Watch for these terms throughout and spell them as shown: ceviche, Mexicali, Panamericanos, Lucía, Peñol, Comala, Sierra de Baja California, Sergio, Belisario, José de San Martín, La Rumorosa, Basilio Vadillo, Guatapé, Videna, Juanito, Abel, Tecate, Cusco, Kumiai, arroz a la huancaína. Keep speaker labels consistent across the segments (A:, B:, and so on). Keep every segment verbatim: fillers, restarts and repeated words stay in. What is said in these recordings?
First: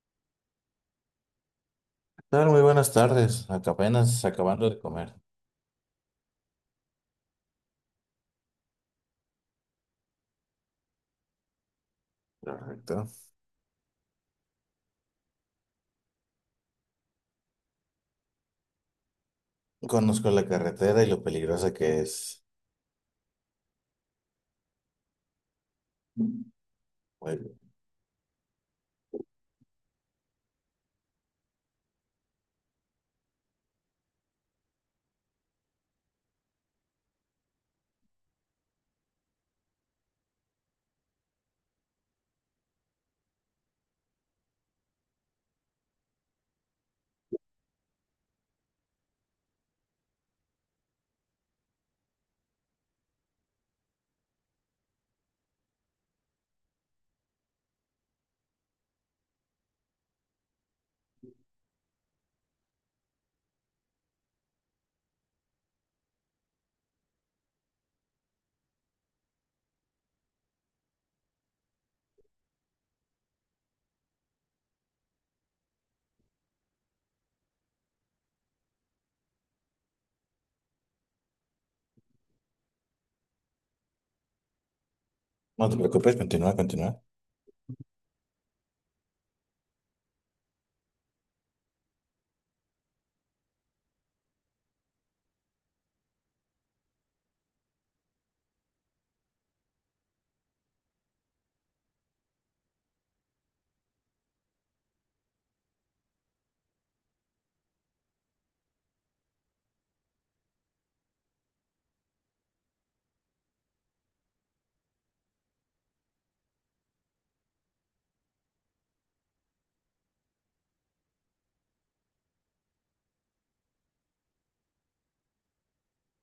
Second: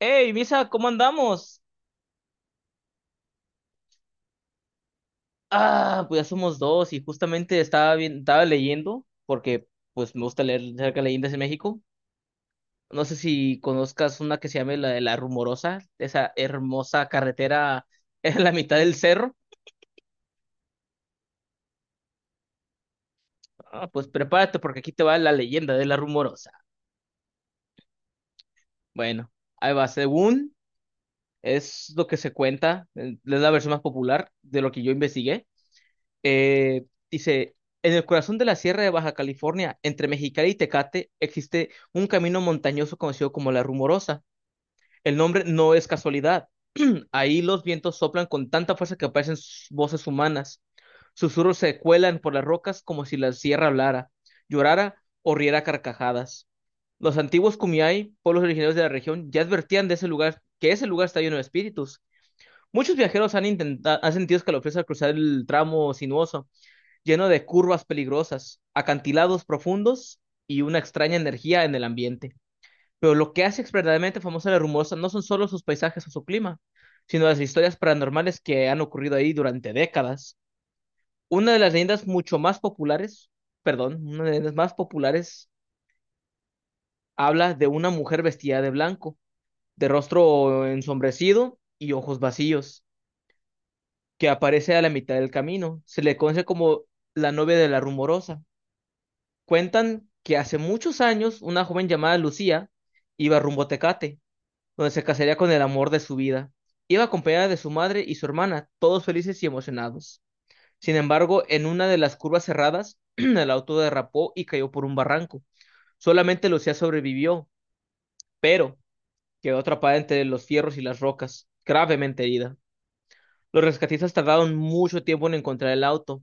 A: Hey, Misa, ¿cómo andamos?
B: ¿Tal? Muy buenas tardes. Acá apenas acabando de comer.
A: Ah, pues ya somos dos y justamente estaba bien, estaba leyendo porque pues me gusta leer acerca de leyendas de México. No
B: Correcto.
A: sé si conozcas una que se llama la de la Rumorosa, esa hermosa carretera en la mitad del cerro.
B: Conozco la carretera y lo peligrosa que es.
A: Ah, pues prepárate porque aquí te va la leyenda de la Rumorosa.
B: Muy bien.
A: Bueno, ahí va. Según es lo que se cuenta, eh, es la versión más popular de lo que yo investigué. Eh, dice, en el corazón de la Sierra de Baja California, entre Mexicali y Tecate, existe un camino montañoso conocido como La Rumorosa. El nombre no es casualidad. Ahí los vientos soplan con tanta fuerza que parecen s- voces humanas. Susurros se cuelan por las rocas como si la sierra hablara, llorara o riera a carcajadas. Los antiguos Kumiai, pueblos originarios de la región, ya advertían de ese lugar que ese lugar está lleno de espíritus. Muchos viajeros han intentado, han sentido escalofríos al cruzar el tramo sinuoso lleno de curvas peligrosas, acantilados profundos y una extraña energía en el ambiente. Pero lo que hace verdaderamente famosa la Rumosa no son solo sus paisajes o su clima, sino las historias paranormales que han ocurrido ahí durante décadas. Una de las leyendas mucho más populares, perdón, una de las leyendas más populares
B: No te preocupes, continúa, continúa.
A: habla de una mujer vestida de blanco, de rostro ensombrecido y ojos vacíos, que aparece a la mitad del camino. Se le conoce como la novia de la Rumorosa. Cuentan que hace muchos años una joven llamada Lucía iba rumbo a Tecate, donde se casaría con el amor de su vida. Iba acompañada de su madre y su hermana, todos felices y emocionados. Sin embargo, en una de las curvas cerradas, el auto derrapó y cayó por un barranco. Solamente Lucía sobrevivió, pero quedó atrapada entre los fierros y las rocas, gravemente herida. Los rescatistas tardaron mucho tiempo en encontrar el auto,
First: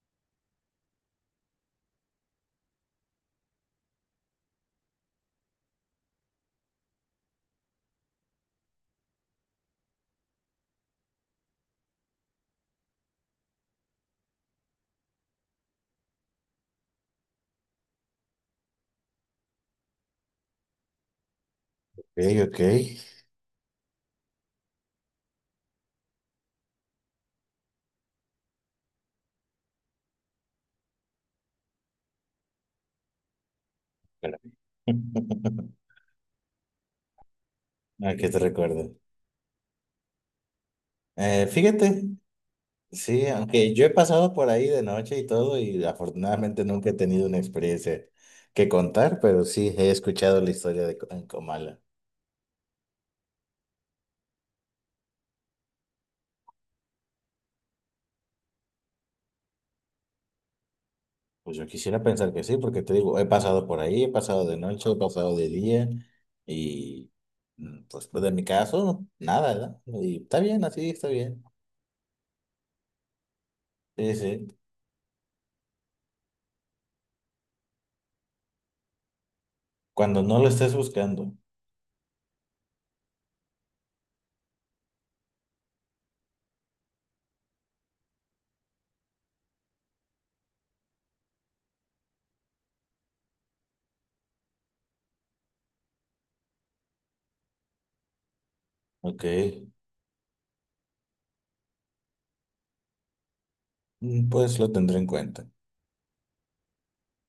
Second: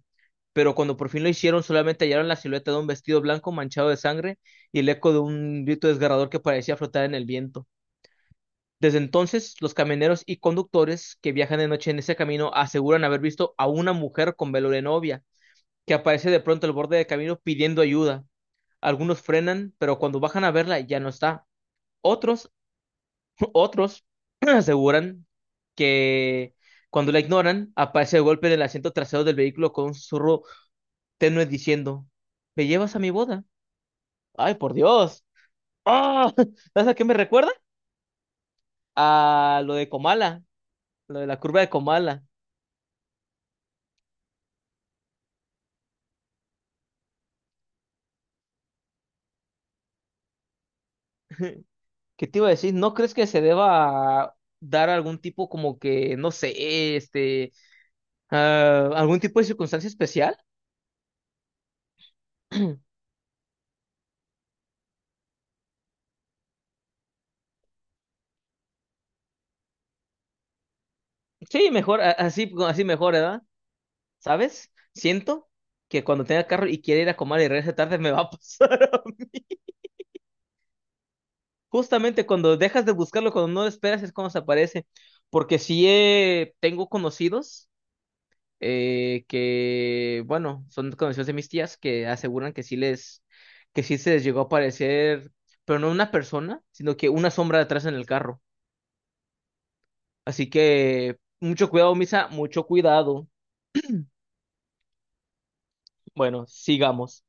A: pero cuando por fin lo hicieron, solamente hallaron la silueta de un vestido blanco manchado de sangre y el eco de un grito desgarrador que parecía flotar en el viento. Desde entonces, los camioneros y conductores que viajan de noche en ese camino aseguran haber visto a una mujer con velo de novia, que aparece de pronto al borde del camino pidiendo ayuda. Algunos frenan, pero cuando bajan a verla ya no está. Otros
B: Ok,
A: otros aseguran que cuando la ignoran, aparece el golpe del asiento trasero del vehículo con un susurro tenue diciendo, ¿me llevas a mi boda?
B: ok.
A: ¡Ay, por Dios! ¡Ah! ¿Sabes a qué me recuerda?
B: Ah, que te recuerdo.
A: A lo de Comala, lo de la
B: Eh,
A: curva de
B: fíjate,
A: Comala.
B: sí, aunque yo he pasado por ahí de noche y todo, y afortunadamente nunca he tenido una experiencia que contar, pero sí he escuchado la historia de Co- en Comala.
A: ¿Qué te iba a decir? ¿No crees que se deba dar algún tipo como que, no sé, este, ah, algún tipo de circunstancia especial?
B: Pues yo quisiera pensar que sí, porque te digo, he pasado por ahí, he pasado de noche, he pasado de día, y mm, pues pues, de mi caso, nada, ¿verdad? Y está bien, así está bien.
A: Sí, mejor, a- así, así mejor, ¿verdad?
B: Sí, sí.
A: ¿Sabes? Siento que cuando tenga carro y quiera ir a comer y regrese tarde me va a pasar. a mí.
B: Cuando no lo estés buscando,
A: Justamente cuando dejas de buscarlo, cuando no lo esperas, es cuando se aparece. Porque sí eh, tengo conocidos eh, que, bueno, son conocidos de mis tías que aseguran que sí les, que sí se les llegó a aparecer, pero no una persona, sino que una sombra detrás en el carro.
B: ok,
A: Así que mucho cuidado, Misa, mucho cuidado.
B: mm, pues lo tendré en cuenta.
A: Bueno, sigamos.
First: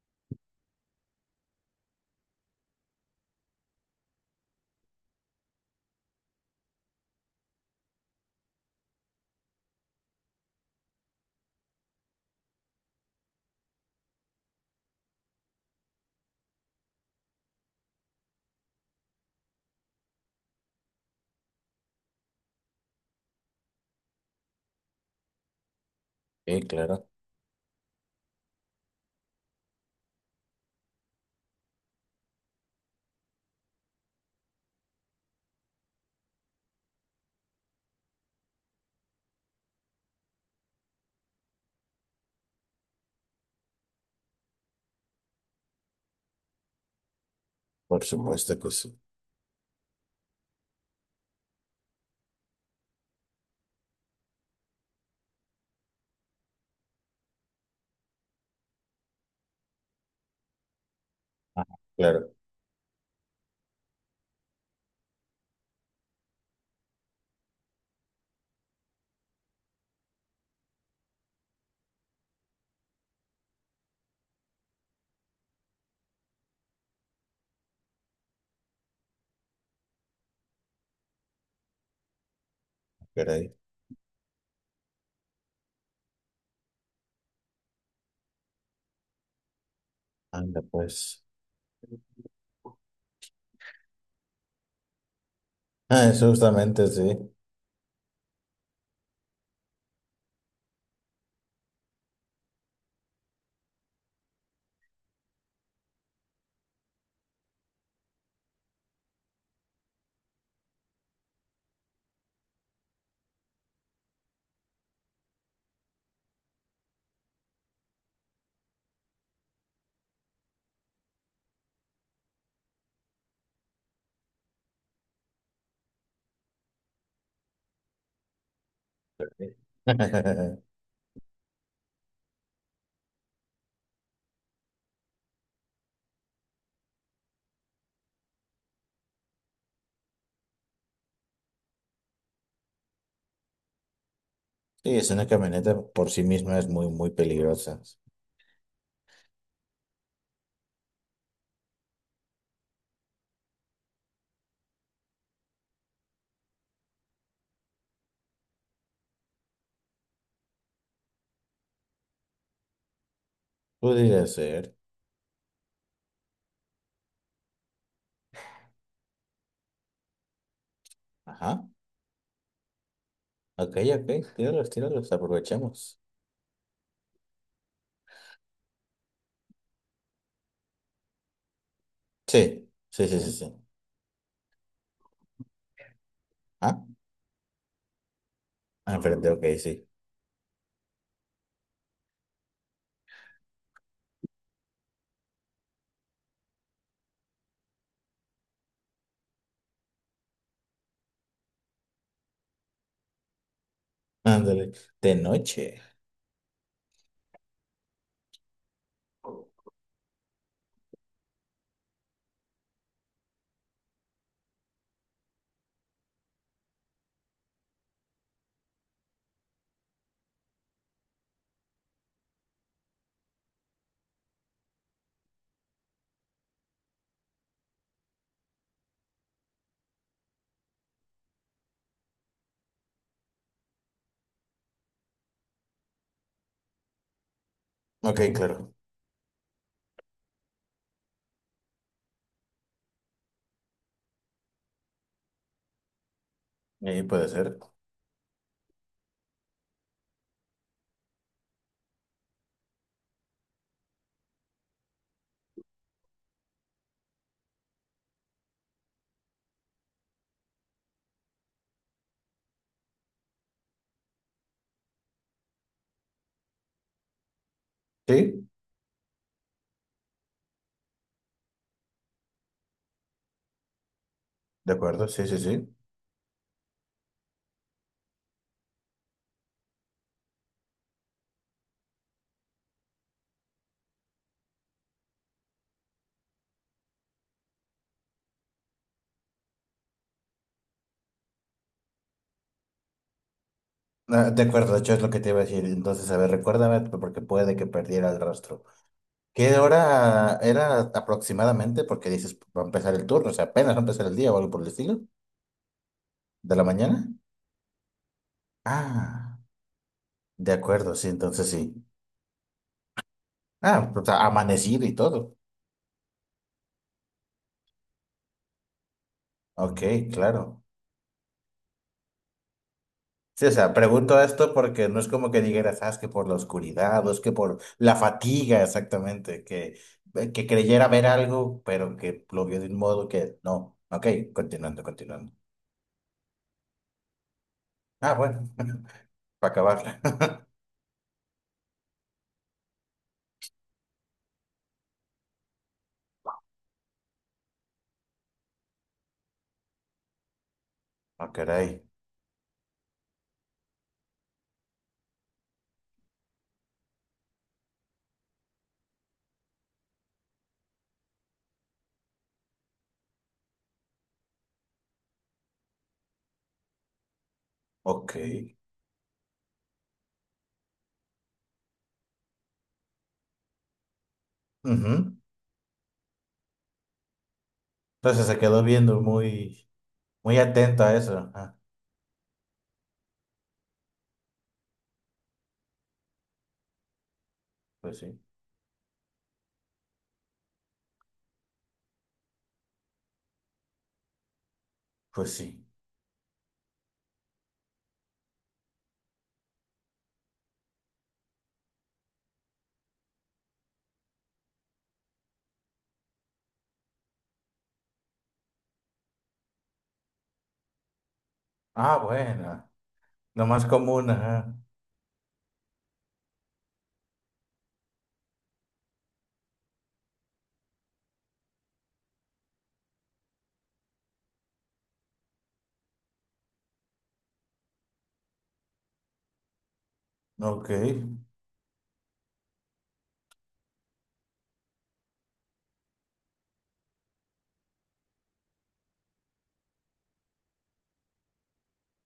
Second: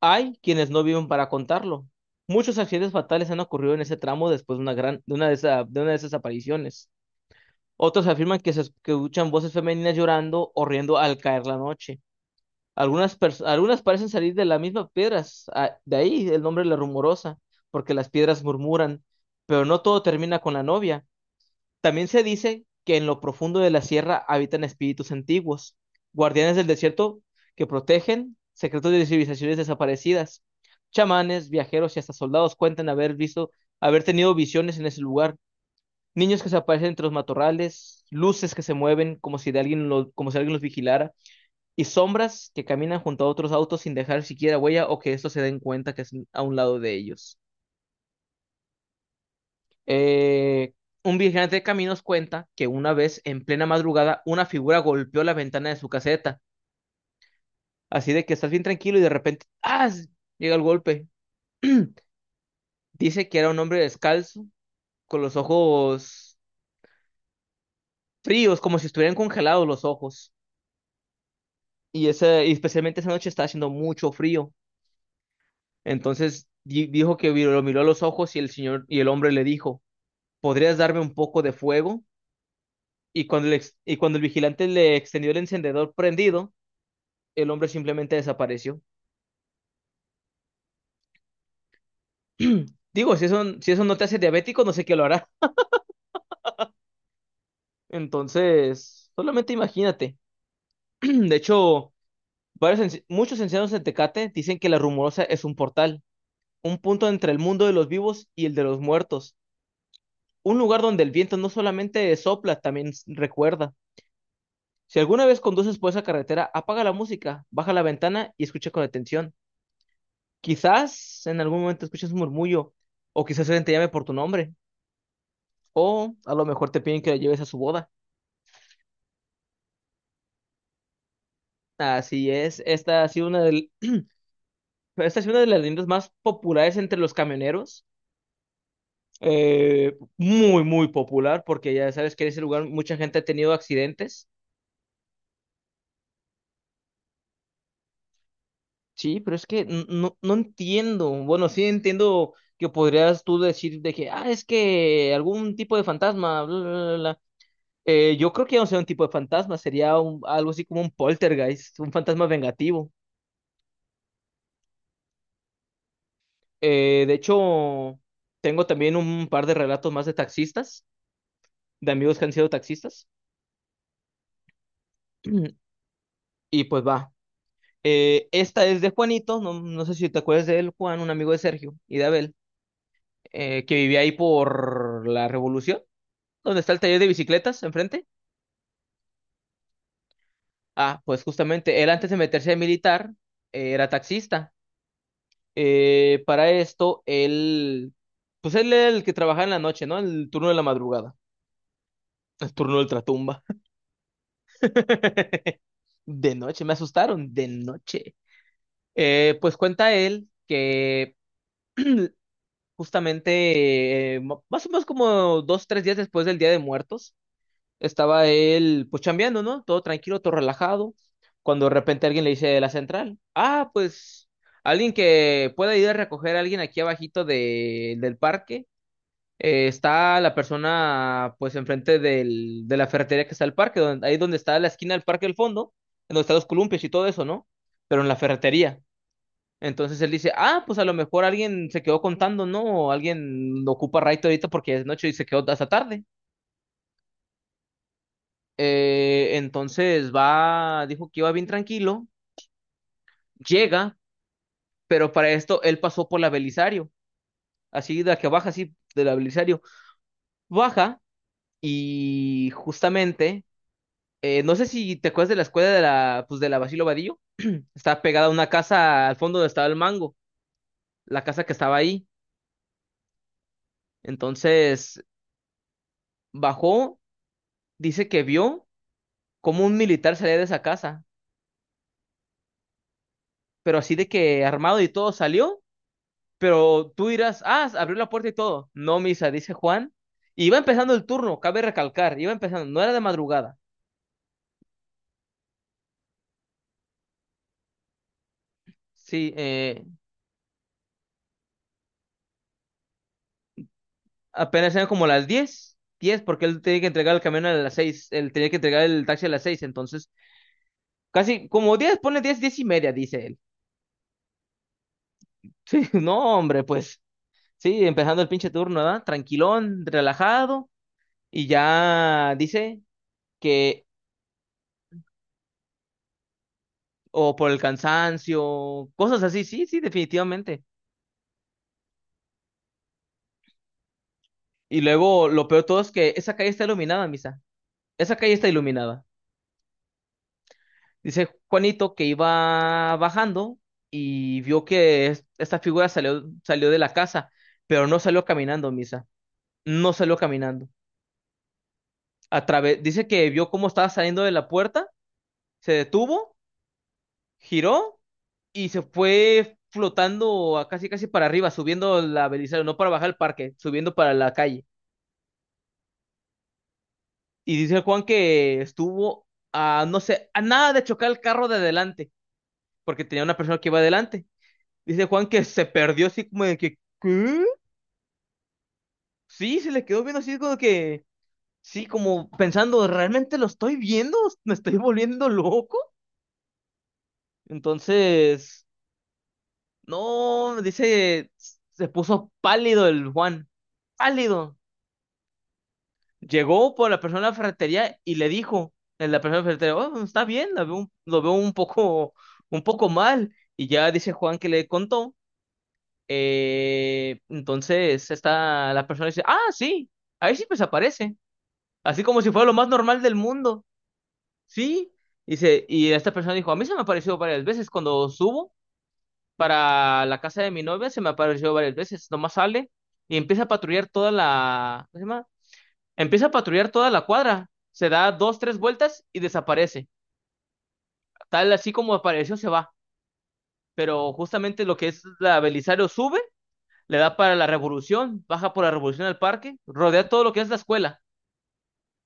A: Hay quienes no viven para contarlo. Muchos accidentes fatales han ocurrido en ese tramo después de una gran, de una de esa- de una de esas apariciones. Otros afirman que se escuchan voces femeninas llorando o riendo al caer la noche. Algunas, pers- algunas parecen salir de las mismas piedras, ah, de ahí el nombre La Rumorosa, porque las piedras murmuran. Pero no todo termina con la novia. También se dice que en lo profundo de la sierra habitan espíritus antiguos, guardianes
B: Sí,
A: del
B: claro.
A: desierto que protegen secretos de civilizaciones desaparecidas. Chamanes, viajeros y hasta soldados cuentan haber visto, haber tenido visiones en ese lugar. Niños que se aparecen entre los matorrales, luces que se mueven como si, de alguien lo- como si alguien los vigilara, y sombras que caminan junto a otros autos sin dejar siquiera huella o que estos se den cuenta que es a un lado de ellos.
B: Por supuesto que sí.
A: Eh, un vigilante de caminos cuenta que una vez en plena madrugada una figura golpeó la ventana de su caseta. Así de que estás bien tranquilo y de repente ¡ah! Llega el golpe.
B: Ajá, claro,
A: Dice que era un hombre descalzo, con los ojos fríos, como si estuvieran congelados los ojos. Y, ese, y especialmente esa noche estaba haciendo mucho frío. Entonces di- dijo que vi- lo miró a los ojos y el señor y el hombre le dijo, ¿podrías darme un poco de fuego? Y cuando
B: caray.
A: el, ex- y cuando el vigilante le extendió el encendedor prendido, el hombre simplemente desapareció.
B: Anda, pues.
A: Digo, si eso, si eso no te hace diabético, no sé qué lo hará.
B: Ah, eso justamente, sí.
A: Entonces, solamente imagínate. De hecho, varios enci- muchos ancianos de Tecate dicen que la Rumorosa es un portal, un punto entre el mundo de los vivos y el de los muertos, un lugar donde el viento no solamente sopla, también s- recuerda. Si alguna vez conduces por esa carretera, apaga la música, baja la ventana y escucha con atención. Quizás en algún momento escuches un murmullo, o quizás alguien te llame por tu nombre. O a lo mejor te piden que la lleves a su boda.
B: Sí,
A: Así es, esta ha sido una del- esta ha sido una de las líneas más populares entre los camioneros. Eh, muy, muy popular, porque ya sabes que en ese lugar mucha gente ha tenido accidentes.
B: sí, es una camioneta por sí misma, es muy, muy peligrosa.
A: Sí, pero es que n- no, no entiendo. Bueno, sí entiendo que podrías tú decir de que, ah, es que algún tipo de fantasma, bla, bla, bla, bla. Eh, yo creo que no sería un tipo de fantasma, sería un- algo así como un poltergeist, un fantasma vengativo.
B: Podría ser.
A: Eh, de hecho, tengo también un par de relatos más de taxistas,
B: Ajá.
A: de amigos que han sido taxistas.
B: Ok, ok. Tíralos, tíralos, aprovechemos.
A: Y pues va. Eh, esta es de Juanito, no, no sé si te acuerdas de él, Juan, un amigo de Sergio y de Abel,
B: Sí, sí, sí, sí, sí.
A: eh, que vivía ahí por la Revolución, donde está el
B: Ah,
A: taller de bicicletas enfrente.
B: enfrente, ok, sí.
A: Ah, pues justamente, él antes de meterse a militar, eh, era taxista. Eh, para esto, él, pues él era el que trabajaba en la noche, ¿no? El turno de la madrugada, el turno de ultratumba.
B: Ándale. De noche.
A: De noche, me asustaron, de noche. Eh, pues cuenta él que justamente eh, mo- más o menos como dos, tres días después del Día de Muertos, estaba él pues chambeando, ¿no? Todo tranquilo, todo relajado, cuando de repente alguien le dice de la central, ah, pues alguien que pueda ir a recoger a alguien aquí abajito de, del parque eh, está la persona pues enfrente del, de la ferretería que está el parque, donde, ahí donde está la esquina del parque del fondo, en donde están los columpios y todo eso, ¿no? Pero en la
B: Ok, claro.
A: ferretería. Entonces él dice, ah, pues a lo mejor alguien se quedó contando, ¿no? O alguien ocupa Raito ahorita porque es noche y se quedó hasta tarde.
B: Ahí puede ser.
A: Eh, entonces va, dijo que iba bien tranquilo, llega, pero para esto él pasó por la Belisario, así de la que baja, así de la Belisario, baja y justamente. Eh, no sé si te acuerdas de la escuela de la, pues de la Basilio Vadillo. Estaba pegada a
B: Sí,
A: una casa al fondo donde estaba el mango, la casa que estaba ahí.
B: de
A: Entonces
B: acuerdo, sí, sí, sí.
A: bajó, dice que vio cómo un militar salía de esa casa, pero así de que armado y todo salió. Pero tú dirás, ah, abrió la puerta y todo. No, Misa, dice Juan. Iba empezando el turno, cabe recalcar, iba empezando, no era de madrugada.
B: Ah, de acuerdo, de hecho es lo que te iba a decir. Entonces, a ver, recuérdame porque puede que perdiera el rastro.
A: Sí,
B: ¿Qué
A: eh,
B: hora era aproximadamente? Porque dices, va a empezar el turno, o sea, apenas va a empezar el día o algo por el
A: apenas eran
B: estilo,
A: como las diez diez porque
B: de
A: él
B: la
A: tenía que
B: mañana.
A: entregar el camión a las seis, él tenía que entregar el taxi a
B: Ah,
A: las seis, entonces
B: de acuerdo, sí,
A: casi
B: entonces sí.
A: como diez pone diez diez y media, dice él.
B: Ah, o sea, amanecido y todo.
A: Sí, no, hombre, pues sí, empezando el pinche turno, ¿verdad?
B: Ok,
A: Tranquilón,
B: claro.
A: relajado, y ya dice
B: Sí, o sea,
A: que,
B: pregunto esto porque no es como que dijeras, ah, es que por la oscuridad, o es que
A: o por el
B: por la fatiga,
A: cansancio, cosas
B: exactamente,
A: así, sí,
B: que,
A: sí,
B: eh, que
A: definitivamente.
B: creyera ver algo, pero que lo vio de un modo que no. Ok,
A: Y
B: continuando,
A: luego
B: continuando.
A: lo peor de todo es que esa calle está iluminada, Misa.
B: Ah,
A: Esa calle está
B: bueno,
A: iluminada.
B: para acabarla.
A: Dice Juanito que iba bajando y vio que es- esta figura salió, salió de la casa, pero no salió caminando, Misa. No salió caminando.
B: Ah, caray.
A: A través, dice que vio cómo estaba saliendo de la puerta, se detuvo, giró y se fue flotando a casi casi para arriba, subiendo la Belisario, no para bajar el parque, subiendo para la calle. Y dice Juan
B: Ok.
A: que estuvo a, no sé, a nada de chocar el carro de adelante, porque tenía una persona que iba adelante. Dice
B: Ujú.
A: Juan que se perdió así como de que, ¿qué?
B: Entonces se quedó viendo
A: Sí,
B: muy,
A: se le quedó viendo
B: muy
A: así como
B: atento a
A: que,
B: eso. Ah,
A: sí, como pensando, ¿realmente lo estoy viendo? ¿Me estoy volviendo loco?
B: pues sí,
A: Entonces, no, dice, se puso pálido el Juan, pálido.
B: pues sí.
A: Llegó por la persona de la ferretería y le dijo, en la persona de la ferretería, oh, pues, está bien, lo veo, un- lo veo un poco, un poco mal. Y ya dice Juan que le contó. Eh, entonces está la persona dice, ah, sí, ahí sí pues aparece.
B: Ah,
A: Así como si fuera lo más
B: bueno,
A: normal del
B: lo más
A: mundo.
B: común, ajá.
A: Sí. Dice, y esta persona dijo, a mí se me apareció varias veces cuando subo para la casa de mi novia, se me apareció varias veces. Nomás sale y empieza a patrullar toda la... ¿Cómo se llama? Empieza a patrullar toda la cuadra. Se da dos, tres vueltas y desaparece.
B: Ok,
A: Tal así como apareció, se va. Pero justamente lo que es la Belisario sube, le da para la Revolución, baja por la Revolución al parque, rodea todo lo que es la escuela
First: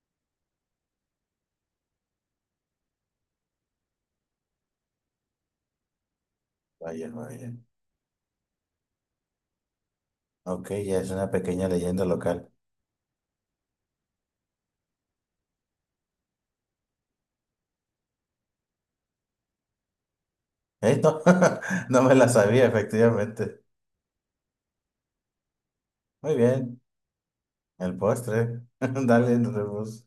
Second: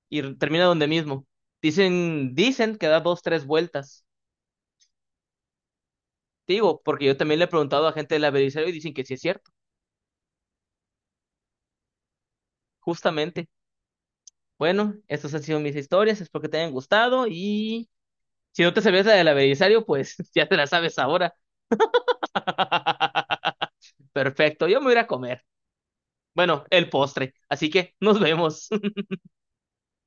A: y r- termina donde mismo. Dicen, dicen que da dos, tres vueltas. Te digo, porque
B: vaya,
A: yo también le he
B: vaya.
A: preguntado a gente de la Belisario y dicen que sí es cierto,
B: Ok, ya es una pequeña leyenda local.
A: justamente. Bueno, estas han sido mis historias, espero que te hayan gustado y si no te sabías la del Belisario, pues ya te la sabes
B: Eh, no,
A: ahora.
B: no me la sabía, efectivamente.
A: Perfecto, yo me voy a ir a comer.
B: Muy
A: Bueno,
B: bien,
A: el postre. Así que
B: el
A: nos
B: postre.
A: vemos.
B: Dale, nos vemos.